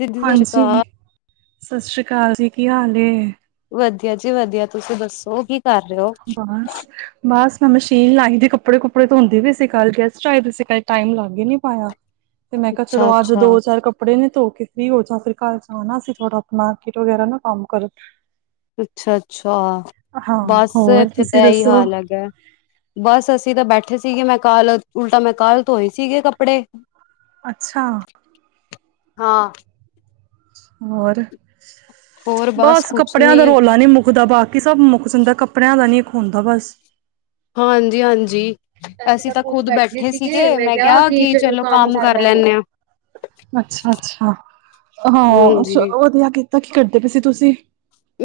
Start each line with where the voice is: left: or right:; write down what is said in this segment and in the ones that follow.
left: ਦੀਦੀ ਸਤਿ ਸ਼੍ਰੀ ਅਕਾਲ
right: ਹਾਂਜੀ, ਸਸ ਸ੍ਰੀ ਕਾਲ ਜੀ, ਕੀ ਹਾਲ ਏ?
left: ਵਧੀਆ ਜੀ ਵਧੀਆ, ਤੁਸੀਂ ਦੱਸੋ ਕੀ ਕਰ ਰੇ ਓ?
right: ਬਸ ਬਸ ਮੈਂ ਮਸ਼ੀਨ ਲਾਈ ਦੀ ਕੱਪੜੇ ਕੁੱਪੜੇ ਧੋਦੀ ਪੀ ਸੀ, ਕੱਲ ਗੈਸਟ ਆਏ ਦੇ ਸੀ, ਕੱਲ ਟਾਈਮ ਲੱਗ ਈ ਨੀ ਪਾਇਆ।
left: [inaudible]
right: ਤੇ ਮੈਂ ਕਯਾ ਚਲੋ
left: ਅੱਛਾ
right: ਅੱਜ
left: ਅੱਛਾ
right: ਦੋ ਚਾਰ ਕੱਪ ਕੱਪੜੇ ਨੇ ਧੋ ਕੇ ਫਰੀ ਹੋ ਜਾ, ਫਿਰ ਕੱਲ ਜਾਨਾ ਸੀ ਥੋੜ੍ਹਾ ਮਾਰਕੀਟ ਵਗੈਰਾ ਨਾ ਕੰਮ ਕਰਨ
left: ਅੱਛਾ-ਅੱਛਾ
right: ਹਾਂ,
left: ਬਸ
right: ਹੋਰ
left: ਏਥੇ ਤਾਂ
right: ਤੁਸੀਂ
left: ਏਈ
right: ਦੱਸੋ?
left: ਹਾਲ ਹੈਗਾ। ਬਸ ਅਸੀਂ ਤਾਂ ਬੈਠੇ ਸੀਗੇ ਮੈਂ ਕੱਲ ਉਲਟਾ ਮੈਂ ਕੱਲ ਧੋਏ ਸੀਗੇ ਕੱਪੜੇ।
right: ਅੱਛਾ।
left: ਹਾਂ।
right: ਹੋਰ
left: ਹੋਰ
right: ਬਸ
left: ਕੁਛ
right: ਕੱਪੜਿਆਂ
left: ਨੀ
right: ਦਾ ਰੌਲਾ ਨੀ ਮੁੱਕਦਾ ਬਾ ਕੀ ਸਭ ਮੁੱਕ [unintelligible] ਕੱਪੜਿਆਂ ਦਾ ਨੀ ਇੱਕ ਹੁੰਦਾ ਬਸ।
left: ਹਾਂਜੀ-ਹਾਂਜੀ। ਅਸੀਂ ਤਾਂ ਖੁੱਦ ਬੈਠੇ ਸੀਗੇ ਮੈਂ ਕਯਾ ਕਿ ਚਲੋ ਕੰਮ ਕਰ ਲੈਨੇ ਆਂ।
right: ਅੱਛਾ-ਅੱਛਾ, ਹਾਂ
left: ਹਾਂਜੀ
right: ਚਲੋ ਵਧੀਆ ਕੀਤਾ ਕੀ ਕਰਦੇ ਪਏ ਸੀ ਤੁਸੀਂ?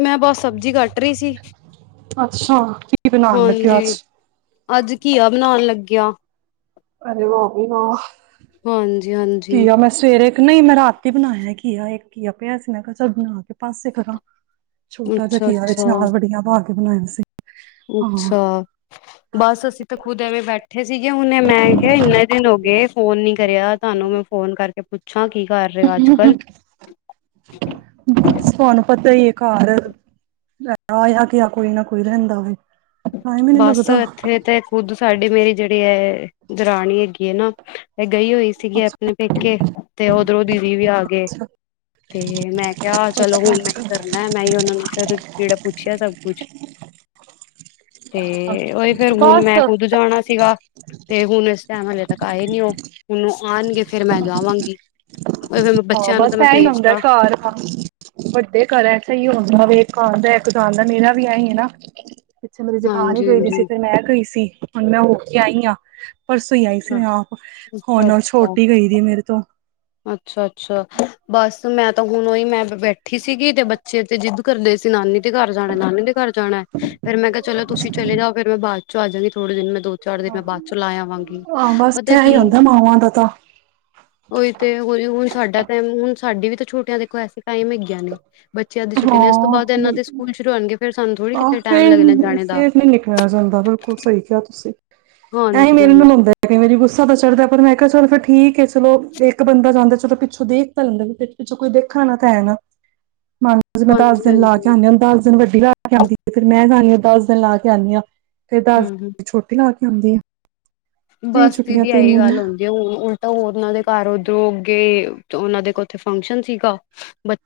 left: ਮੈਂ ਬਸ ਸਬਜ਼ੀ ਕੱਟ ਰਹੀ ਸੀ
right: ਅੱਛਾ ਕੀ ਬਨਾਨ ਲੱਗੇ ਔ
left: ਹਾਂਜੀ
right: ਅੱਜ
left: ਅੱਜ ਘਿਆ ਬਨਾਨ ਲੱਗੇ ਆ ਹਾਂਜੀ ਹਾਂਜੀ
right: [unintelligible] ਸਵੇਰੇ ੲਕ ਨਹੀਂ ਮੈਂ ਰਾਤੀ ਬਣਾਇਆ ਕੀਆ ਇਕ ਕੀਆ ਪਿਆ ਸੀ ਮੈਂ ਕਿਹਾ ਚਲ ਬਨਾ ਕੇ ਪਾਸੇ ਕਰਾਂ ਛੋਟਾ ਜੇਆ
left: ਅੱਛਾ
right: ਕਿਆ ਵਿਚ
left: ਅੱਛਾ
right: ਨਾਲ ਵੱੜੀਆਂ ਪਾ ਕੇ ਬਨਾਆ ਸੀ ਹਾਂ
left: ਅੱਛਾ ਬਸ ਅਸੀਂ ਤਾਂ ਖੁਦ ਐਵੇਂ ਬੈਠੇ ਬੱਠੇ ਸੀਗੇ ਹੁਨੇ ਮੈਂ ਕਿਆ ਇੰਨੇ ਦਿਨ ਹੋ ਗਏ ਫੋਨ ਨੀ ਕਰਿਆ ਤੁਹਾਨੂੰ ਮੈਂ ਫੋਨ ਕਰਕੇ ਪੁੱਛ ਪੁੱਛਾਂ ਕੀ ਕਰ ਰਹੇ ਔ ਅਜ
right: [inaudible]
left: [inaudible]
right: ਤੁਹਾਨੂੰ ਪਤਾ ਈ ਏ ਘਰ ਆਯਾ ਗਯਾ ਕੋਈ ਨਾ ਕੋਈ ਰਹਿੰਦਾ ਵੇ ਟਾਈਮ ਈ ਨੀ
left: ਬਸ
right: ਲੱਗਦਾ
left: ਇੱਥੇ ਤੇ ਖੁਦ ਸਾਡੀ ਮੇਰੀ ਜਿਹੜੀ ਏ ਦਰਾਨੀ ਹੈਗੀ ਏ ਨਾ- ਇਹ ਗਈ ਹੋਈ ਸੀਗੀ
right: ਅੱਛਾ
left: ਆਪਣੇ ਪੇਕੇ ਤੇ ਓਧਰੋਂ ਦੀਦੀ ਵੀ ਆ ਗਏ ਤੇ ਮੈਂ ਕਿਆ ਚਲੋ
right: ਅੱਛਾ
left: ਹੁਂਣ ਮੈਂ ਹੀ
right: ਅੱਛਾ
left: ਕਰਨਾ ਮੈਂ ਹੀ ਉਹਨਾਂ ਨੂੰ ਫਿਰ ਕੇੜਾ ਪੁੱਛਿਆ ਸਭ ਕੁਛ ਤੇ
right: ਅੱਛਾ
left: ਉਹੀ ਫੇਰ ਹੁਣ ਮੈਂ
right: ਬਸ
left: ਖੁਦ ਜਾਣਾ ਸੀਗਾ ਤੇ ਹੁਨ ਇਸ ਟਾਈਮ ਹਲੇੇ ਤੱਕ ਆਏ ਨੀ ਉਹ ਹੁਣ ਆਨਗੇ ਫਿਰ ਮੈਂ ਜਾਵਾਂਗੀ
right: ਹਾਂ
left: ਬੱਚਿਆਂ ਨੂੰ ਤਾਂ
right: ਬਸ
left: ਮੈਂ
right: ਐ ਈ ਹੂੰਦਾ
left: ਭੇਜਤਾ
right: ਘਰ ਵੱਡੇ ਘਰ ੲਚ ਅੲਯੋ ਹੋੰਦਾ ਵੇ ਇੱਕ ਆੰਦਾ ਇੱਕ ਜਾੰਦਾ ਮੇਰਾ ਵੀ ਐ ਈ ਏ ਨਾ ਪਿੱਛੇ ਮੇਰੀ ਜੇਠਾਣੀ
left: ਹਾਂਜੀ
right: ਗਈ ਦੀ ਸੀ
left: ਹਾਂਜੀ
right: ਫਿਰ ਮੈਂ ਗਈ ਸੀ ਹੁਨ ਮੈਂ ਹੋ ਕੇ ਆਈ ਆ ਪਰਸੋਂ ਹੀ ਆਈ ਸੀ ਮੈਂ ਆਪ ਹੁਣ ਛੋਟੀ ਗਈ ਦੀ ਮੇਰੇ ਤੋਂ
left: ਅੱਛਾ ਅੱਛਾ ਬਸ ਮੈਂ ਤਾਂ ਹੁਨ ੳਹੀ ਮੈਂ ਬੈਠੀ ਸੀਗੀ ਤੇ ਬੱਚੇ ਤੇ ਜਿੱਦ ਕਰਦੇ ਸੀ ਨਾਨੀ ਦੇ ਘਰ ਜਾਣਾ ਨਾਨੀ ਦੇ ਘਰ ਜਾਣਾ ਫੇਰ ਮੈਂ ਕਿਹਾ ਚਲੋ ਤੁਸੀਂ ਚਲੇ ਜਾਓ ਫਿਰ ਮੈਂ ਬਾਦ ਚ ਆ ਜਾਂਗੀ ਥੋੜੇ ਦਿਨ ਮੈਂ ਦੋ ਚਾਰ ਦਿਨ
right: ਹ
left: ਮੈਂ ਬਾਅਦ ਚੋਂ ਲਾ ਆਵਾਂਗੀ।
right: ਹਾਂ ਬਸ
left: ਪਤਾ
right: ਐ
left: ਕੀ
right: ਹੀ ਹੁੰਦਾ ਮਾਵਾਂ ਦਾ ਤਾਂ
left: ਉਹੀ ਤੇ ਹੋਹੀ ਹੁਣ ਸਾਡਾ ਟੈਮ ਹੁਣ ਸਾਡੀ ਵੀ ਤਾਂ ਛੋਟੀਆਂ ਦੇਖੋ ਐਸੇ ਟਾਈਮ ਹੈਗੀਆਂ ਨੇ ਬੱਚਿਆਂ ਦੀ ਛੁੱਟੀ ਨੇ ਇਸ ਤੋਂ
right: ਹਾਂ
left: ਬਾਅਦ ਇਹਨਾਂ ਦੇ ਸਕੂਲ ਸ਼ੁਰੂ ਹੋਣ ਫਿਰ ਸਾਨੂੰ ਥੋੜ੍ਹੀ
right: ਆਹ
left: ਕਿਥੇ ਟਾਈਮ
right: ਫੇਰ
left: ਲੱਗਣਾ ਜਾਣੇ ਦਾ
right: ਫੇਰ ਨੀ ਨਿਕਲਿਆ ਜਾਂਦਾ ਬਿਲਕੁਲ ਸਹੀ ਕਿਆ ਤੁਸੀਂ ਐ ਈ ਮੇਰੇ ਨਾਲ
left: ਹਾਂਜੀ-ਹਾਂਜੀ,
right: ਹੁੰਦਾ ਮੈਂ ਕਈ ਵਾਰੀ ਗੁੱਸਾ ਤਾ ਚੜਦਾ ਪਰ ਮੈਂ ਕਿਆ ਚਲ ਫਿਰ ਠੀਕ ਏ ਚਲੋ ਇੱਕ ਬੰਦਾ ਜਾਂਦਾ ਚਲੋ ਪਿੱਛੋਂ ਦੇਖ ਤਾ ਲੈੰਦਾ ਪਿਛੋ ਕੋਈ ਦੇਖਨ ਆਲਾ ਤਾ ਹੈ ਨਾ ਮੰਨ ਮੈਂ ਦਸ ਦਿਨ ਲਾ ਕੇ
left: ਹਾਂਜੀ-ਹਾਂਜੀ,
right: ਆਨੀ ਆ ਦਸ ਦਿਨ ਵੱਡੀ ਲਾ ਕੇ ਆੰਦੀ ਏ ਫਿਰ ਮੈਂ ਜਾਨੀ ਆ ਦਸ ਦਿਨ ਲਾ ਕੇ ਆਨੀ ਆ ਫੇਰ ਦਸ
left: ਹੂੰ-ਹੂੰ
right: ਦਿਨ ਛੋਟੀ ਲਾ ਕੇ ਆੰਦੀ ਏ, ਤੇ ਛੁੱਟੀਆਂ ਤਿੰਨ ਦਿਨ
left: ਤੇ ਹੁਣ ਉਲਟਾ ਉਨਾਂ ਦੇ ਘਰ ਉਧਰੋਂ ਗਏ ਤੇ ਉਹਨਾਂ ਦੇ ਕੋ ਉੱਥੇ ਫੰਕਸ਼ਨ ਸੀਗਾ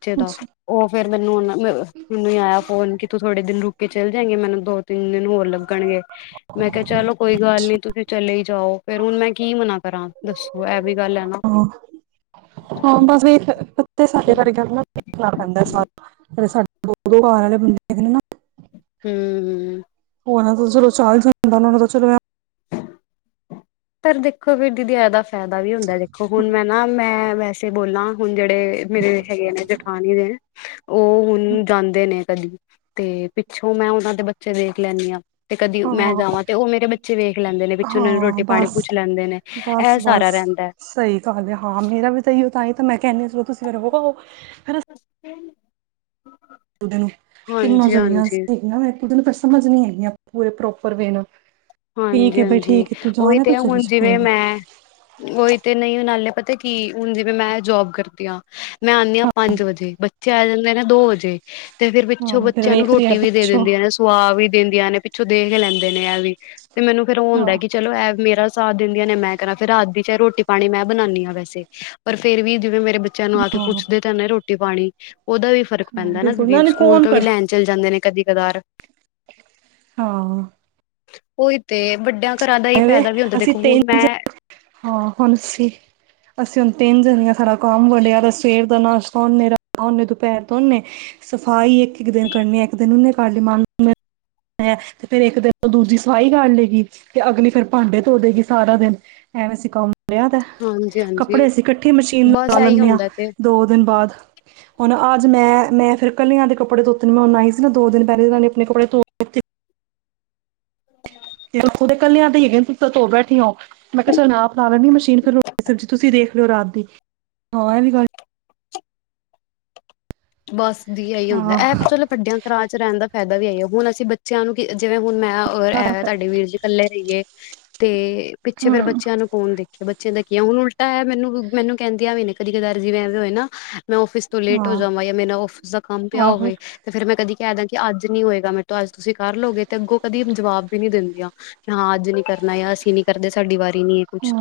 left: ਚੇ ਦਾ ਉਹ ਫਿਰ ਮੈਨੂੰ ਉਹ ਮੈਨੂੰ ਹੀ ਆਇਆ ਫੋਨ ਕਿ ਤੂੰ ਥੋੜੇ ਦਿਨ ਰੁਕੇ ਕੇ ਚੱਲ ਜਾਏਗੀ ਮੈਨੂੰ ਦੋ ਤਿੰਨ ਦਿਨ ਹੋਰ ਲੱ ਲਗਨਗੇ ਮੈਂ ਕਿਆ ਚਲੋ ਕੋਈ ਗੱਲ ਨੀ ਤੁਸੀਂ ਚਲੇ ਜਾਓ ਫੇਰ ਹੁਣ ਮੈਂ ਕੀ ਮਨਾ ਕਰਾਂ ਦੱਸੋ ਇਹ ਵੀ ਗੱਲ ਏ ਨਾ
right: ਹਾਂ ਬਸ ਵੀ ਪਤੇ ਸਾਡੇ ਬਾਰੇ ਗੱਲ ਨਾ ਦੇਖਣਾ ਪੈਂਦਾ ਸ ਜਿਹੜੇ ਸਾਡੇ ਦੋ ਦੋ ਘਰ ਵਾਲੇ ਬੰਦੇ ਨੇ ਨਾ
left: ਹੰ ਹੰ
right: [unintelligible]
left: ਪਰ ਦੇਖੋ ਫੇਰ ਦੀਦੀ ਇਹਦਾ ਫਾਇਦਾ ਵੀ ਹੁੰਦਾ ਦੇਖੋ ਹੁਣ ਮੈਂ ਨਾ ਮੈਂ ਵੈਸੇ ਜੇ ਬੋਲਾਂ ਹੁਣ ਜਿਹੜੇ ਮੇਰੇ ਹੈਗੇ ਨੇ ਜਠਾਨੀ ਦੇ ਉਹ ਹੁਣ ਜਾਂਦੇ ਨੇ ਕਦੀ ਤੇ ਪਿੱਛੋਂ ਮੈਂ ਉਨਾਂ ਦੇ ਬੱਚੇ ਵੇਖ ਲੈਂਨੀ ਆਂ ਤੇ ਕਦੀ ਮੈਂ
right: ਹਾਂ
left: ਜਾਵਾਂ ਤੇ ਉਹ ਮੇਰੇ ਬੱਚੇ ਚੇ ਵੇਖ ਲੈਂਦੇ ਨੇ ਵਿੱਚ ਉਹਨਾਂ ਨੂੰ
right: ਹਾਂ
left: ਰੋਟੀ ਪਾਣੀ
right: ਬਸ
left: ਪੂਛ ਲੈਂਦੇ ਨੇ ਇਹ
right: ਬਸ
left: ਸਾਹਰਾ
right: ਬਸ
left: ਰਹਿੰਦਾ ਏ
right: ਸਹੀ ਗੱਲ ਐ, ਹਾਂ ਮੇਰਾ ਵੀ ਤੇ ਐ ਈਓ ਤਾਂਹੀ ਤਾਂ ਮੈਂ ਕਹਿੰਨੀ ਹਾ ਚਲੋ ਤੁਸੀਂ ਫੇਰ ਰਹੋ, ਹੇਨਾ
left: [inaudible]
right: ਤਿੰਨੋ
left: ਹਾਂਜੀ
right: ਜਣੀਆਂ
left: ਹਾਂਜੀ
right: ਸੀਗੀਆਂ, ਮੈਂ ਖੁਦ ਨੂੰ ਸਮਝ ਨੀ ਹੇਗੀਆਂ ਪੂਰੇ ਪ੍ਰੋਪਰ ਵੇ ਨੂੰ
left: ਹਾਂਜੀ-ਹਾਂਜੀ, ਉਹੀ ਤੇ
right: ਚਲੀ
left: ਹੁਣ
right: ਜਾ ਕੋਈ
left: ਜਿਵੇਂ
right: ਨੀ
left: ਮੈਂ ਉਹੀ ਤੇ ਨਹੀਂ ਨਾਲੇ ਪਤਾ ਕੀ ਹੁਣ ਜਿਵੇਂ ਮੈਂ ਜੋਬ ਕਰਦੀ ਆਂ ਮੈਂ ਆਨੀ ਆਂ ਪੰਜ ਵਜੇ ਬੱਚੇ ਆ ਜਾਂਦੇ ਨੇ ਦੋ ਵਜੇ। ਤੇ ਫੇਰ ਪਿੱਛੋਂ
right: ਹਾਂ ਫਿਰ
left: ਬੱਚਿਆਂ ਨੂੰ
right: ਵੇਖ ਰਹੀ ਹੈ
left: ਰੋਟੀ ਵੀ ਦੇ
right: ਪੁੱਛੋ
left: ਦਿੰਦੀਆਂ ਨੇ ਸੁਆ ਵੀ ਦਿੰਦੀਆਂ ਨੇ ਪਿੱਛੋਂ ਦੇਖ ਲੈਂਦੇ ਨੇ ਇਹ ਵੀ ਤੇ ਮੈਨੂੰ ਫੇਰ ਉਹ
right: ਹਾਂ
left: ਹੁੰਦਾ ਕਿ ਚਲੋ ਇਹ ਮੇਰਾ ਸਾਥ ਦਿੰਦੀਆਂ ਨੇ ਮੈਂ ਕਰਾ ਫੇਰ ਰਾਤ ਦੀ ਚ ਰੋਟੀ ਪਾਣੀ ਮੈਂ ਬਣਾਂਦੀ ਹਾਂ ਵੈਸੇ ਪਰ ਫੇਰ ਵੀ ਜਿਵੇਂ ਮੇਰੇ ਬੱਚਿਆਂ ਨੂੰ ਆ ਕੇ
right: ਹਾਂ
left: ਪੁੱਛਦੇ ਤਾਂ ਨੇ ਰੋਟੀ ਪਾਣੀ, ਉਹਦਾ ਵੀ ਫਰਕ
right: ਹਾਂ
left: ਪੈਂਦਾ ਨਾ
right: ਬਿਲਕੁਲ
left: ਦੀਦੀ ਸਕੂਲ
right: ਕੌਣ
left: ਤੋਂ ਵੀ
right: ਕਰ
left: ਲੈਣ ਚਲੇ ਜਾਂਦੇ ਨੇ ਕਦੀ-ਕਦਾਰ
right: ਹਾਂ।
left: ਉਹੀ ਤੇ ਵੱਡਿਆਂ ਘਰਾਂ ਦਾ ਏਹੀ
right: ਐਵੇਂ
left: ਫਾਇਦਾ ਵੀ ਹੁੰਦਾ
right: ਅਸੀਂ
left: ਦੇਖੋ
right: ਤਿੰਨ
left: ਹੁਣ ਮੈਂ
right: ਹਾਂ, ਹੁਣ ਸੀ ਅਸੀਂਂ ਹੁਣ ਤਿਨ ਜਣਿਆ ਸਾਰਾ ਕੰਮ ਬੰਦਿਆ ਸਵੇਰ ਦਾ ਨਸ਼ਤਾ ਉਨੇ, ਰਾਤ ਦਾ ਉਨੇ, ਦੁਪਹਿਰ ਦਾ ਉਨੇ ਸਫ਼ਾਈ ਇੱਕ-ਇੱਕ ਦਿਨ ਕਰਨੀ ਇੱਕ ਦਿਨ ਉਹਨੇ ਕਰ ਲਈ, ਮਾਨ ਹੈ, ਤੇ ਫੇਰ ਇੱਕ ਦਿਨ ਦੂਜੀ ਸਫਾਈ ਕਰ ਲੇਗੀ ਤੇ ਅਗਲੀ ਫੇਰ ਭਾਂਡੇ ਧੋ ਦੇਗੀ ਸਾਰਾ ਦਿਨ, ਐਵੇਂ ਅਸੀਂ ਕੰਮ ਦਯਾ ਦਾ,
left: ਹਾਂਜੀ
right: ਕੱਪੜੇ
left: ਹਾਂਜੀ
right: ਅਸੀਂ ਇਕੱਠੀ ਮਸ਼ੀਨ
left: ਬਸ
right: ਲਗਾ
left: ਇਹੀ
right: ਲੈਂਨੇ ਆਂ
left: ਹੁੰਦਾ ਤੇ
right: ਦੋ ਦਿਨ ਬਾਦ ਹੁਣ ਅੱਜ ਮੈਂ, ਮੈਂ ਫੇਰ ਕੱਲਿਆਂ ਦੇ ਕੱਪੜੇ ਧੋਤੇ ਨੇ ਮੈਂ ਹੁਣ ਆਈ ਸੀ ਨਾ ਦੋ ਦਿਨ ਪਹਿਲੈ ਉਨ੍ਹਾਂ ਨੇ ਆਪਣੇ ਕੱਪੜੇ ਧੋ
left: [inaudible]
right: ਤਤੇ ਉਥੋਂ ਦੇ ਕੱਲਿਆਂ ਦੇ ਈ ਹੈਗੇ ਨੇ ਤੁਸੀ ਤਾ ਤੋਂ ਬੈਠੀਆਂ ਓ, ਮੈਂ ਕਹਿਆ ਚਲ ਮੈਂ ਆਪ ਲਾ ਲੈਂਣੀ ਮਸ਼ੀਨ ਫੇਰ ਰੋਟੀ ਸਬਜ਼ੀ ਤੁਸੀਂ ਦੇਖ ਲਯੋ ਰਾਤ ਦੀ, ਹਾਂ ਇਹ ਵੀ ਗੱਲ
left: ਬਸ ਦੀ ਏਇ ਹੁੰਦਾ
right: ਹਾਂ
left: ਐ, ਐ ਚਲੋ ਵੱਡਿਆ ਘਰਾਂ ਚ ਰਹਿਣ ਦਾ ਫਾਇਦਾ ਵੀਈਏ, ਹੁਣ ਅਸੀਂ ਬੱਚਿਆਂ ਨੂੰ ਕਿ ਜਿਵੇਂ ਹੁਣ ਮੈਂ ਅ ਔਰ ਏਹ ਤੁਹਾਡੇ ਵੀਰ ਜੀ ਕੱਲੇ ਰਹੀਏ ਤੇ ਪਿੱਛੇ ਫੇਰ
right: ਹਾਂ
left: ਬੱਚਿਆਂ ਨੂੰ ਕੌਣ ਦੇਖੇ ਬੱਚਿਆਂ ਦਾ ਕੀ ਆ, ਹੁਣ ਉਲਟਾ ਐ ਮੈਨੂੰ-ਮੈਨੂੰ ਕਹਿੰਦੀਆਂ ਵੀ ਨੇ ਕਦੀ-ਕਦਾਰ ਜਿਵੇ ਐਵੇਂ ਹੋਏ ਨਾ, ਮੈਂ ਆਫ਼ਿਸ ਤੋਂ ਲੇਟ ਹੋ
right: ਹਾਂ
left: ਜਾਵਾਂ ਯਾ ਮੇਰੇ ਨਾ ਆਫ਼ਿਸ ਦਾ ਕੰਮ ਪਿਆ
right: ਆਹੋ
left: ਹੋਵੇ ਤੇ ਫੇਰ ਮੈਂ ਕਦੀ ਕਹਿਦਾ ਕਿ ਅੱਜ ਨੀ ਹੋਏਗਾ ਮੇਰੇ ਤੋਂ ਅੱਜ ਤੁਸੀਂ ਕਰ ਲੋ ਗੇ ਤੇ ਅੱਗੋਂ ਕਦੀ ਜਵਾਬ ਵੀ ਨਹੀਂ ਦਿੰਦੀਆਂ ਕਿ ਹਾਂ ਅੱਜ ਨੀ ਕਰਨਾ ਯਾ ਅਸੀਂ ਨੀ ਕਰਦੇ ਸਾਡੀ ਵਾਰੀ ਨੀ ਐ ਇਹ ਕੁਛ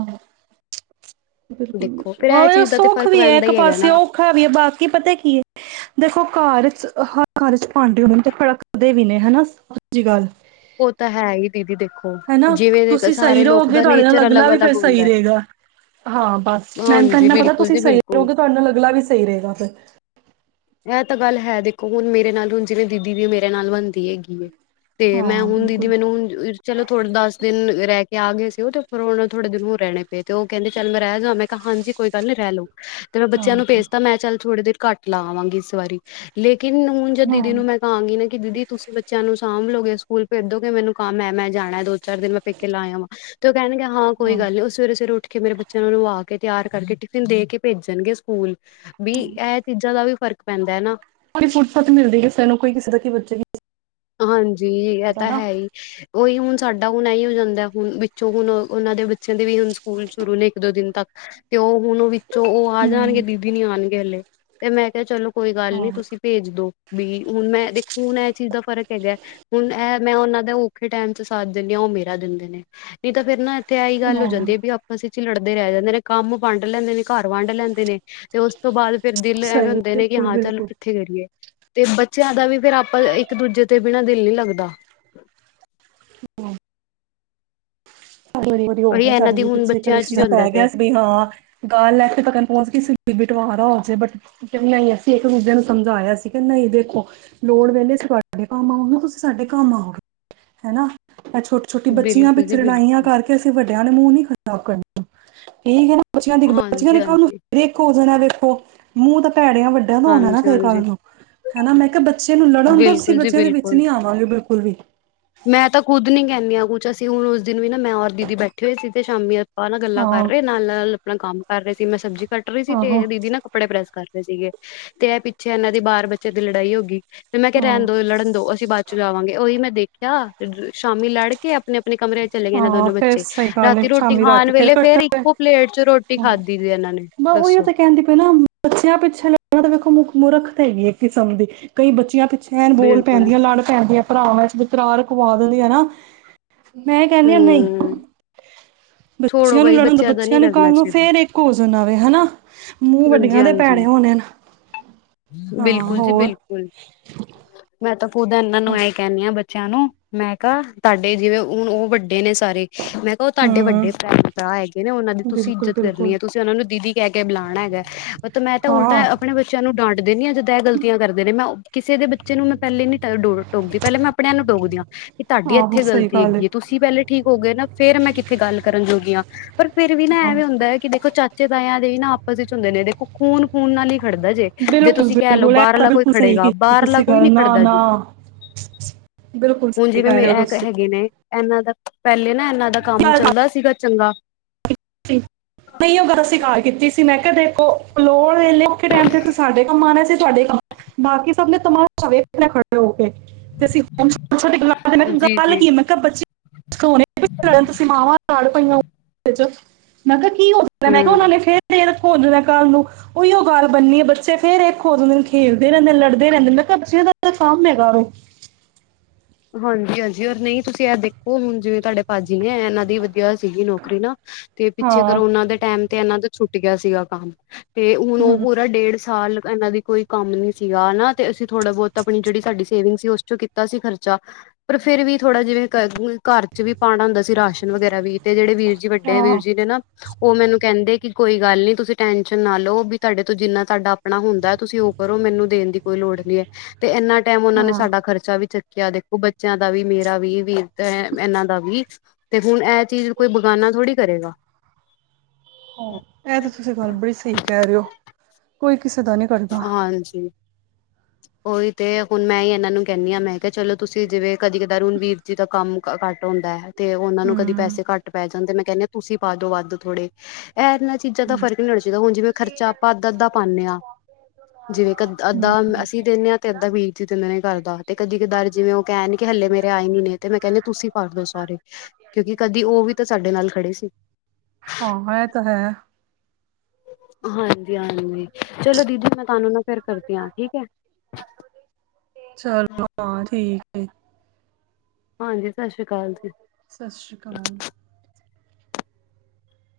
right: ਬਿਲਕੁਲ-ਬਿਲਕੁਲ, ਓ ਇਹ
left: ਚੀਜ਼ ਦਾ ਤੇ
right: ਸੁਖ
left: ਫ਼ਰਕ
right: ਵੀ ਏ
left: ਪੈਂਦਾ
right: ਇੱਕ
left: ਹੀ ਹੈਗਾ
right: ਪਾਸੇ
left: ਨਾ
right: ਉ ਔਖਾ ਵੀ ਏ ਬਾਕੀ ਪਤਾ ਕੀ ਏ, ਦੇਖੋ ਘਰ ਚ ਕਰ ਚ ਭਾਂਡੇ ਹੋਨ ਤੇ ਖੜਕ ਦੇ ਵੀ ਨੇ ਹਨਾ, ਸਚੀ ਗੱਲ
left: ਉਹ ਤਾਂ ਐ ਹੀ ਦੀਦੀ ਦੇਖੋ
right: ਹਨਾ,
left: ਜਿਵੇਂ ਦੇ
right: ਤੁਸੀਂ ਸਹੀ
left: ਸਾਰੇ ਲੋਕ
right: ਰਹੋਗੇ
left: ਦਾ
right: ਤੁਹਾਡੇ ਨਾਲ
left: ਨੇਚਰ
right: ਅਗਲਾ ਵੀ ਫੇਰ
left: ਅਲੱਗ-ਅਲੱਗ ਹੁੰਦਾ
right: ਸਹੀ
left: ਹੈ।
right: ਰਹੇਗਾ ਹਾਂ ਬਸ ਮੈਨੂੰ ਤ
left: ਹਾਂਜੀ
right: ਏਨਾ ਪਤਾ
left: ਬਿਲਕੁਲ
right: ਤੁਸੀਂ
left: ਜੀ
right: ਸਹੀ
left: ਬਿਲਕੁਲ
right: ਰਹੋਗੇ ਤੁਹਾਡੇ ਨਾਲ ਅਗਲਾ ਵੀ ਸਹੀ ਰਹੇਗਾ ਫੇਰ
left: ਇਹ ਤਾਂ ਗੱਲ ਹੈ, ਦੇਖੋ ਹੁਣ ਮੇਰੇ ਨਾਲ ਹੁਣ ਜਿਵੇਂ ਦੀਦੀ ਦੀ ਮੇਰੇ ਨਾਲ ਬਣਦੀ ਹੈਗੀ ਏ ਤੇ ਮੈਂ
right: ਹਾਂ
left: ਹੁਣ ਦੀਦੀ
right: ਬਿਲਕੁਲ
left: ਮੈਨੂੰ ਉਂਜ ਚਲੋ ਥੋੜੇ ਦਸ ਦਿਨ ਰਹਿ ਕੇ ਆ ਗਏ ਸੀ ਉਹ ਫੇਰ ਹੁਣ ਥੋੜੇ ਦਿਨ ਹੋਰ ਰਹਿਣੇ ਪਏ ਤੇ ਉਹ ਕਹਿੰਦੇ ਚੱਲ ਮੈਂ ਰਹਿ ਜਾ ਮੈਂ ਹਾਂਜੀ, ਕੋਈ ਗੱਲ ਨੀ ਰਹਿ ਲੋ। ਤੇ ਮੈਂ
right: ਹਾਂ
left: ਬੱਚਿਆਂ ਨੂੰ ਭੇਜਤਾ ਮੈਂ ਚੱਲ ਥੋੜੀ ਦੇਰ ਘੱਟ ਲਾ ਆਵਾਂਗੀ ਇਸ ਵਾਰੀ, ਲੇਕਿਨ ਹੁਣ ਜੇ
right: ਹਾਂ
left: ਦੀਦੀ ਨੂੰ ਮੈਂ ਕਹਾਂਗੀ ਨਾ ਕਿ ਦੀਦੀ ਤੁਸੀਂ ਬੱਚਿਆਂ ਨੂੰ ਸਾਂਭਲੋਗੇ ਸਕੂਲ ਭੇਜ ਦੋਗੇ ਮੈਨੂੰ ਕੰਮ ਏ ਮੈਂ ਜਾਣਾ ਦੋ ਚਾਰ ਦਿਨ ਮੈਂ ਪੇਕੇ ਲਾ ਆਵਾ, ਤੇ ਉਹ ਕਹਿਣਗੇ ਹਾਂ ਕੋਈ ਗੱਲ ਨੀ ਉਹ ਸਵੇਰੇ-ਸਵੇਰੇ ਉੱਠ ਕੇ ਮੇਰੇ ਬ ਬੱਚਿਆਂ ਨੂੰਆ ਕੇ, ਤਿਆਰ ਕਰਕੇ, ਟਿਫਿਨ ਦੇ ਕੇ ਪੇਜਣਗੇ ਸਕੂਲ, ਵੀ ਇਹ ਚੀਜ਼ਾਂ ਦਾ ਵੀ ਫਰਕ ਪੈਂਦਾ ਨਾ
right: ਕੋਈ ਫੁੱਸਤ ਮਿਲਦੀ ਹੈ ਕਿਸੇਾਨ ਨੂੰ ਕੋਈ ਕਿਸੇ ਦਾ ਕੀ ਬੱਚੇਗਿ
left: ਹਾਂਜੀ ਇਹ ਤਾਂ ਹੈ ਹੀ। ਉਹੀ ਹੁਣ ਸਾਡਾ ਹੁਣ ਇ ਹੋ ਜਾਂਦਾ ਹੁਣ ਵਿੱਚੋਂ ਹੁਣ ਉਹਨਾਂ ਦੇ ਬੱਚਿਆਂ ਦੇ ਵੀ ਹੁਣ ਸਕੂਲ ਸ਼ੁਰੂ ਨੇ ਇੱਕ ਦੋ ਦਿਨ ਤੱਕ ਤੇ ਉਹ ਹੁਣ ਉਨੂਵਿ ਚ' ਉਹ ਆ ਜਾਣਗੇ
right: ਹਮ
left: ਦੀਦੀ ਨੀ ਆਉਣਗੇ ਹਲੇ ਤੇ ਮੈਂ ਕਿਹਾ, ਚਲੋ ਕੋਈ ਗੱਲ
right: ਹਾਂ
left: ਨੀ ਤੁਸੀਂ ਭੇਜ ਦੋ। ਵੀ ਹੁਣ ਮੈਂ ਦੇਖੋ ਹੁਣ ਇਹ ਚੀਜ਼ ਦਾ ਫ਼ਰਕ ਹੈਗਾ ਹੁਣ ਇਹ ਮੈਂ ਉਹਨਾਂ ਦਾ ਔਖੇ ਟਾਈਮ ਚ' ਸਾਥ ਦਿੰਦੀ ਹਾਂ ਉਹ ਮੇਰਾ ਦਿੰਦੇ ਨੇ ਨਹੀਂ ਤਾਂ ਫ਼ਿਰ ਨਾ ਤੇ ਆਹੀ ਗੱਲ ਹੋ
right: ਹਾਂ
left: ਜਾਂਦੀ ਵੀ ਆਪ ਸ ਚ' ਲੜਦੇ ਰਹਿ ਜਾਂਦੇ ਨੇ ਕੰਮ ਵੰਡ ਲੈਂਦੇ ਨੇ, ਘਰ ਵੰਡ ਲੈਂਦੇ ਨੇ, ਤੇ ਉਸ ਤੋਂ ਬਾਅਦ ਫਿਰ ਦਿਲ ਐਵੇਂ
right: ਸਹੀ
left: ਹੁੰਦੇ ਨੇ ਕਿ
right: ਬਿਲਕੁਲ
left: ਹਾਂ ਚੱਲ
right: ਬਿਲਕੁਲ
left: ਕਿੱਥੇ ਕਰੀਏ ਤੇ ਬੱਚਿਆਂ ਦਾ ਵੀ ਫੇਰ ਆਪਾਂ ਇੱਕ ਦੂਜੇ ਤੇ ਬਿਨਾਂ ਦਿਲ ਨਹੀਂ ਲੱਗਦਾ।
right: [unintelligible] ਸਡੂੰ ਵਾਰੀ ਵਾਰੀ ਹੋ
left: ਉਹੀ
right: ਗਿਆ
left: ਇਹਨਾਂ
right: ਸਾਡੇ
left: ਦੀ
right: ਵੀ
left: ਹੁਣ
right: ਪਿੱਛੇ ਇਕ
left: ਬੱਚਿਆਂ
right: ਲਿਸ਼
left: ਚ ਵੀ
right: ਜਿਆ
left: ਹੁੰਦਾ
right: ਪੈ ਗਿਆ
left: ਤੇ
right: ਸੀ। ਵੀ ਹਾਂ ਗਾਲ ਲੈ ਕੇ ਤਕਣ ਪਹੁੰਚ ਕੇ ਬਿਟਵਾਰ ਹੋਜੇ ਬਟ ਨਹੀਂ, ਅਸੀਂ ਇੱਕ ਦੂਜੇ ਨੂੰ ਸਮਝਾਇਆ ਸੀ ਕਿ ਨਹੀਂ ਦੇਖੋ ਲੋੜ ਵੇਲੇਸੀਂ ਤੁਹਾਡੇ ਕੰਮ ਆਉਗੇ ਤੁਸੀਂ ਸਾਡੇ ਕੰਮ ਆਓਗੇ ਹਨਾ ਮ ਛੋਟੇ। ਛੋਟੀ ਬੱਚੀਆਂ
left: ਬਿਲਕੁਲ
right: ਪਿੱਛ
left: ਜੀ
right: ਲੜਾਈਆਂ
left: ਬਿਲਕੁਲ
right: ਕਰਕੇ ਅਸੀਂ ਵੱਡਿਆਂ ਨੇ ਮੂੰਹ ਨੀ ਖਰਾਬ ਕਰਨ ਠੀਕ ਹੈ ਨਾ। ਬੱਚੀਆਂ ਦੀ ਬੱਚੀਆਂ
left: ਹਾਂਜੀ
right: ਦੇ ਕਲ ਨੂੰ
left: ਹਾਂਜੀ
right: ਫਿਰ ਇੱਕ ਹੋ ਜਾਣਾ ਵੇਖੋ ਮੂੰਹ ਤਾਂ ਭੈੜਿਆਂ ਵੱਡਾ ਨਾ ਹੋਣਾ ਨਾ
left: ਹਾਂਜੀ
right: ਫੇਰ ਕੱਲ
left: ਹਾਂਜੀ
right: ਨੂੰ। ਹਨਾ ਮੈਂ ਕਿਹਾ ਬੱਚੇ ਨੂੰ ਲੜਨ ਤੋਂ ਅਸੀਂ
left: ਬਿਲਕੁਲ ਜੀ
right: ਬੱਚਿਆਂ ਦੇ
left: ਬਿਲਕੁਲ
right: ਵਿੱਚ ਨੀ ਆਵਾਂਗੇ ਬਿਲਕੁਲ ਵੀ।
left: ਮੈਂ ਤਾਂ ਖੁਦ ਨੀ ਕਹਿੰਦੀ ਹ ਕੁਛ ਅਸੀਂ ਹੁਣ ਉਸ ਦਿਨ ਵੀ ਨਾ ਮੈਂ ਔਰ ਦੀਦੀ ਬੈਠੇ ਹੋਏ ਸੀ ਤੇ ਸ਼ਾਮੀ ਆਪ ਨਾਲ ਗੱਲਾਂ ਕਰ
right: ਹਾਂ
left: ਰਹੇ ਨਾਲ ਨਾਲ ਆਪਣਾ ਕੰਮ ਕਰ ਰਹੇ ਸੀ ਮੈਂ ਸਬਜ਼ੀ ਕੱਟ ਰਹੀ ਸੀ
right: ਆਹੋ
left: ਤੇ ਦੀਦੀ ਨਾ ਕੱਪੜੇ ਪ੍ਰੈਸ ਕਰ ਰਹੇ ਸੀਗੇ ਤੇ ਇਹ ਪਿੱਛੇ ਇਹਨਾਂ ਦੀ ਬਾਰ ਬੱਚੇ ਦੀ ਲੜਾਈ ਹੋ ਗਈ। ਤੇ ਮੈਂ ਕਿਹਾ ਰਹਿਣ
right: ਹਾਂ
left: ਦੋ ਲੜਨ ਦੋ ਅਸੀਂ ਬਾਅਦ ਚ' ਜਾਵਾਂਗੇ ਉਹੀ ਮੈਂ ਦੇਖਿਆ ਤੇ ਸ਼ਾਮੀ ਲੜ ਕੇ ਆਪਣੇ ਆਪਣੇ ਕਮਰੇ ਚਲੇ ਗਏ ਨਾ
right: ਹਾਂ
left: ਦੋਨੋ
right: ਫੇਰ
left: ਬੱਚੇ।
right: ਸਹੀ ਗੱਲ ਏ
left: ਰਾਤੀ ਰੋਟੀ
right: ਸ਼ਾਮੀ
left: ਖਾਣ
right: ਰਾਤੀ
left: ਵੇਲੇ ਫੇਰ
right: ਕੱਠੇ
left: ਇੱਕੋ ਪਲੇਟ ਚ' ਰੋਟੀ ਖਾਧੀ ਸੀ ਇਹਨਾਂ ਨੇ ਦੱਸੋ।
right: ਕੇਹਿੰਦੇ ਪ ਨਾ ਹੂ। ਬੱਚਿਆਂ ਪਿੱਛੇ ਲਾੜਨਾ ਤਾਂ ਵੇਖੋ ਮੁ ਮੂਰਖ ਹੈਗੀ ਹੈ ਕਿਸਮ ਦੀ ਕਈ ਬੱਚਿਆਂ ਪਿੱਛੇ ਫੈਣ ਬੋਲ
left: ਬਿਲਕੁਲ
right: ਪੈਂਦੀਆਂ ਲੜ ਪੈਂਦੀਆਂ ਭਰਾ ਵਕਰਾ ਰਕਵਾ ਦਿੰਦੀ ਆ ਨਾ ਮੈਂ ਕਹਿੰਦੀ ਹ ਨਹੀਂ
left: ਹਮ ਛੋੜੋ
right: ਬੱਚਿਆਂ ਨੂੰ
left: ਬਈ
right: ਲੜਨ ਦੋ
left: ਦਾ ਨੀ
right: ਬੱਚਿਆਂ ਨੇ ਕਲੱ
left: ਕਰਨਾ
right: ਨੂੰ
left: ਚਾਹੀਦਾ
right: ਫੇਰ ਇੱਕ ਹੋ ਜਾਣਾ ਵੈ ਹੈਨਾ ਮੂੰਹ
left: ਹਾਂਜੀ
right: ਵੱਡੀਆਂ ਦੇ
left: ਹਾਂਜੀ
right: ਭੈਣੇ ਹੋਣੇ ਹਨ ਹਾ
left: ਬਿਲਕੁਲ ਜੀ
right: ਹੋਰ
left: ਬਿਲਕੁਲ ਮੈਂ ਤਾਂ ਖੁਦ ਇਹਨਾਂ ਨੂੰ ਐ ਕਹਿੰਦੀ ਹਾਂ ਬੱਚ ਬੱਚਿਆਂ ਨੂੰ ਮੈਂ ਕਿਹਾ ਤੁਹਾਡੇ ਜਿਵੇਂ ਹੁਣ ਉਹ ਵੱਡੇ ਨੇ ਸਾਰੇ ਮੈਂ ਕਿਹਾ ਉਹ ਤੁ
right: ਹੂੰ
left: ਵੱਡੇ ਭੈਣ-ਲ ਭਰਾ ਹੈਗੇ ਨੇ ਉਹਨਾਂ ਦੀ ਤੁਸੀਂ
right: ਬਿਲਕੁਲ
left: ਇੱਜਤ ਕਰਨੀ
right: ਬਿਲਕੁਲ
left: ਹੈ ਤੁਸੀਂ ਉਹਨਾ ਨੂੰ ਦੀਦੀ ਕਹਿ ਕੇ ਬੁਲਾਣਾ। ਹੈਗਾ ਮੈਂ ਤਾਂ ਉਲਟਾ
right: ਹਾਂ
left: ਆਪਣੇ ਬੱਚਿਆਂ ਨੂੰ ਡਾਂਟਦੇ ਨੇ ਜਾਂ ਜਦ ਇਹ ਗਲਤੀਆਂ ਕਰਦੇ ਨੇ ਮੈਂ ਕਿਸੇ ਦੇ ਬੱਚੇ ਨੂੰ ਮੈਂ ਪਹਿਲੇ ਨੀ ਡ ਟੋਕਦੀ ਪਹਿਲ ਮੈਂ ਆਪ ਨੂੰ ਟੋਕਦੀਾਂ ਕਿ ਤੁਹਾਡੀ
right: ਆਹੋ
left: ਇੱਥੇ
right: ਸਹੀ
left: ਗਲਤੀ
right: ਗੱਲ ਏ
left: ਹੈਗੀਏ ਤੁਸੀਂ। ਚੀ ਪਹਿਲੇ ਠੀਕ ਹੋ ਗਏ ਨਾ ਫੇਰ ਮੈਂ ਕਿੱਥੇ ਗੱਲ ਕਰਨ ਜੋਗੀ ਹਾਂ। ਪਰ ਫੇਰ ਵੀ ਨਾ ਐਵੇਂ ਹੁੰਦਾ ਹੈ ਕਿ ਦੇਖੋ ਚਾਚੀ ਬੱਚੇ ਤਾਂ ਇਹ ਦੇ ਹੀ ਨਾ ਆਪਸ ਵਿੱਚ ਹੁੰਦੇ ਨੇ ਦੇਖੋ ਖੂਨ ਖੂਨ ਨਾਲ ਹੀ ਖੜਦਾ ਜੇ। ਜੇ
right: ਬਿਲਕੁਲ
left: ਤੁਸੀਂ ਕਹਿ ਲਓ
right: ਬਿਲਕੁਲ ਇਹ ਤਾਂ
left: ਬਾਹਰਲਾ ਕੋਈ
right: ਬਿਲਕੁਲ ਸਹੀ
left: ਖੜੇਗਾ
right: ਕੀਤੀ
left: ਬਾਹਰਲਾ
right: ਤੁਸੀਂ
left: ਕੋਈ
right: ਗੱਲ
left: ਨਹੀਂ
right: ਨਾ
left: ਖੜਦਾ ਜੀ।
right: ਨਾ ਬਿਲਕੁਲ
left: ਹੁਣ
right: ਸਹੀ
left: ਜਿਵੇਂ
right: ਕਹਿ
left: ਮੇ
right: ਰਹੇ ਹੋ
left: ਇਹ
right: ਤੁਸੀਂ
left: ਹੈਗੇ ਨੇ ਇਹਨਾਂ ਦਾ ਪਹਿਲੇ ਨਾ ਇਹਨਾਂ ਦਾ ਕੰਮ
right: ਗੱਲ ਤਾਂ
left: ਚੱਲਦਾ ਸੀਗਾ ਚੰਗਾ।
right: ਨਹੀਂ ਉਹ ਗੱਲ ਆਸੀ ਘਰ ਕੀਤੀ ਸੀ ਮੈਂ ਕਿਹਾ ਦੇਖੋ ਲੋੜ ਵੇਲੇ ਔਖੇ ਟਮ ਤੇ ਸਾਡੇ ਕੰਮ ਆਉਣੇ ਸੀ ਤੁਡੇ ਕੰਮ। ਬਾਕੀ ਸਭ ਨੇ ਤਮਾਸ਼ਾ ਵੇਖਣਾ ਖੜੇ ਹੋ ਕੇ।
left: ਜੀ ਜੀ
right: [unintelligible] [unintelligible] ਮਾਵਾਂ ਲੜ ਪਈਆ ੳ ਵਿੱਚ। ਮੈਂ ਕਿਹਾ ਕੀ ਹੋ ਮੈਂ ਕਿਹਾ,
left: ਹੂੰ
right: ੳਨਾ ਨੇ ਫੇਰ ਏਕ ਹੋ ਜਾਨਾ ਕੱਲ ਨੂੰ। ਉਹੀਓ ਗੱਲ ਬਨੀ ਏ। ਬੱਚੇ ਫੇਰ ਏਕ ਹੋ ਜਾਂਦੇ ਨੇ, ਖੇਲਦੇ ਰਹੰਦੇ ਨੇ, ਲੜਦੇ ਰਹੰਦੇ ਨੇ। ਮੈਂ ਕਿਹਾ, ਬੱਚੇਆ ਦਾ ਕੰਮ ਹੈਗਾ ੳ।
left: ਹਾਂਜੀ ਹਾਂਜੀ, ਅਰੇ ਨਈ ਤੁਸੀ ਏ ਦੇਖੋ ਹੁਣ ਜਿਵੇਂ ਤੁਹਾਡੇ ਭਾੱਜੀ ਏ, ਏਨਾਂ ਦੀ ਵਧਿਆ ਸੀਗੀ ਨੌਕਰੀ ਨਾ। ਤੇ ਪਿੱਛੇ
right: ਹਾਂ
left: ਕਰੋਨਾ ਦੇ ਟੈਮ ਤੇ ਏਨਾਂ ਦਾ ਛੁੱਟ ਗਿਆ ਸੀਗਾ ਕੰਮ। ਤੇ ਹੁਣ ਉਹ
right: ਹਮ
left: ਪੂਰਾ ਡੇਢ ਸਾਲ ਏਨਾਂ ਦੀ ਕੋਈ ਕੰਮ ਨੀ ਸੀਗਾ ਹੈਨਾ ਤੇ ਅਸੀ ਥੋੜਾ ਬਹੁਤ ਅਪਨੀ ਜੇਹੜੀ ਸਾਡੀ ਸੇਵਿੰਗ ਸੀ, ੳਸ ਚੋਂ ਕੀਤਾ ਸੀ ਖਰ ਚਾ ਪਰ ਫੇਰ ਵੀ ਥੋੜਾ ਜਿਵੇਂ ਘਰ ਘਰ ਚ ਵੀ ਪਾਨਾ ਹੁੰਦਾ ਸੀ ਤੇ ਰਾਸ਼ਨ ਵਗੈਰਾ ਵੀ ਤੇ ਜੇਹੜੇ ਵੀਰ ਜੀ ਵੱਡੇ ਵੀਰ
right: ਹਾਂ
left: ਜੀ ਨੇ ਨਾ ੳਨਾ ਨੂੰ ਕਹੰਦੇ ਕਿ ਕੋਈ ਗੱਲ ਨੀ ਤੁਸੀ ਟੈਨਸ਼ਨ ਨਾ ਲੋ ਵੀ ਤਾਡੇ ਤੋਂ ਜਿੰਨਾ ਤਾਡਾ ਆ ਪਨਾ ਹੁੰਦਾ ਤੁਸੀ ੳਹ ਕਰੋ ਮੈਨੂੰ ਦੇਨ ਦੀ ਕੋਈ ਲੋੜ ਨਈ ਹੈ। ਤੇ ਏਨਾ ਟੈਮ ੳਨਾਂ ਨੇ
right: ਹਾਂ
left: ਸਾਡਾ ਖਰਚਾ ਵੀ ਚੱਕਿਆ ਦੇਖੋ ਬੱਚਿਆਂ ਦਾ ਵੀ, ਮੇਰਾ ਵੀ ਵੀਰ ਤੇ ਏ ਏਨਾਂ ਦਾ ਵੀ ਤੇ ਹੁਣ ਏਹ ਚੀਜ਼ ਕੋਈ ਬਗਾਨਾ ਥੋੜੀ ਕਰੇਗਾ।
right: ਹਾਂ ਏਹ ਤਾ ਤੁਸੀਂ ਗੱਲ ਬੜੀ ਸਹੀ ਕਹ ਰਹੇ ੳ, ਕੋਈ ਕਿਸੇ ਦਾ ਨਈ
left: ਹਾਂਜੀ। ੳਹੀ ਤੇ ਹੁਣ ਮੈਂ ਈ ਏਨਾਂ ਨੂੰ ਕਹਨੀ ਆ, ਮੈਂ ਕਿਹਾ ਚਲੋ ਤੁਸੀਂ ਜਿਵੇਂ ਕਦੀ ਕਦਾਰ ਹੁਣ ਵੀਰ ਜੀ ਦਾ ਕੰਮ ਘੱਟ ਹੁੰਦਾ ਤੇ ੳਨਾਂ ਨੂੰ ਕਦੀ
right: ਹਮ।
left: ਪੈਸੇ ਘੱਟ ਪੈ ਜਾਂਦੇ ਮੈਂ ਕਹਨੀ ਆ ਤੁਸੀਂ ਪਾ ਦੋ ਵੱਧ ਥੋੜੇ ਏ ਏਨਾਂ ਚੀਜ਼ਾਂ ਦਾ ਫ਼ਰਕ ਨੀ ਹੋਨਾ ਚਾਹੀਦਾ, ਹੁਣ ਜਿਵੇਂ ਖਰਚਾ ਆਪਾਂ ਅੱਧਾ-ਅੱਧਾ ਪਾਣੇ ਆ, ਜਿਵੇਂ ਕਦ
right: ਹਮ।
left: ਅੱਧਾ ਮ ਅਸ ਦਿਨੇ ਆ ਤੇ ਅੱਧਾ ਵੀਰ ਜੀ਼ ਦਿੰਦੇ ਨੇ ਘਰ ਦਾ ਤੇ ਕਦੀ ਕਦਾਰ ਜਿਵੇਂ ਉਹ ਕਹਨ ਕਿ ਹਲੇ ਮੇਰੇ ਆਏ ਨੀ ਨੇ ਤੇ ਮੈਂ ਕਹਨੀ ਤੁਸੀਂ ਪਾ ਦੋ ਸਾਰੇ, ਕਿਉਂਕਿ ਕਦੀ ੳਹ ਵੀ ਤਾਂ ਸਾਡੇ ਨਾਲ ਖੜੇ ਸੀ।
right: ਹਾਂ ਏਹ ਤਾਂ ਹੈ।
left: ਹਾਂਜੀ ਹਾਂਜੀ। ਚਲੋ ਦੀਦੀ ਮੈਂ ਤੁਹਾਨੂੰ ਨਾ ਫੇਰ ਕਰਦੀ ਹਾਂ, ਠੀਕ ਹੈ।
right: ਚਲੋ ਹਾਂ ਠੀਕ ਏ।
left: ਹਾਂਜੀ ਸਤਿ ਸ਼੍ਰੀ ਅਕਾਲ ਜੀ।
right: ਸਤਿ ਸ਼੍ਰੀ ਅਕਾਲ।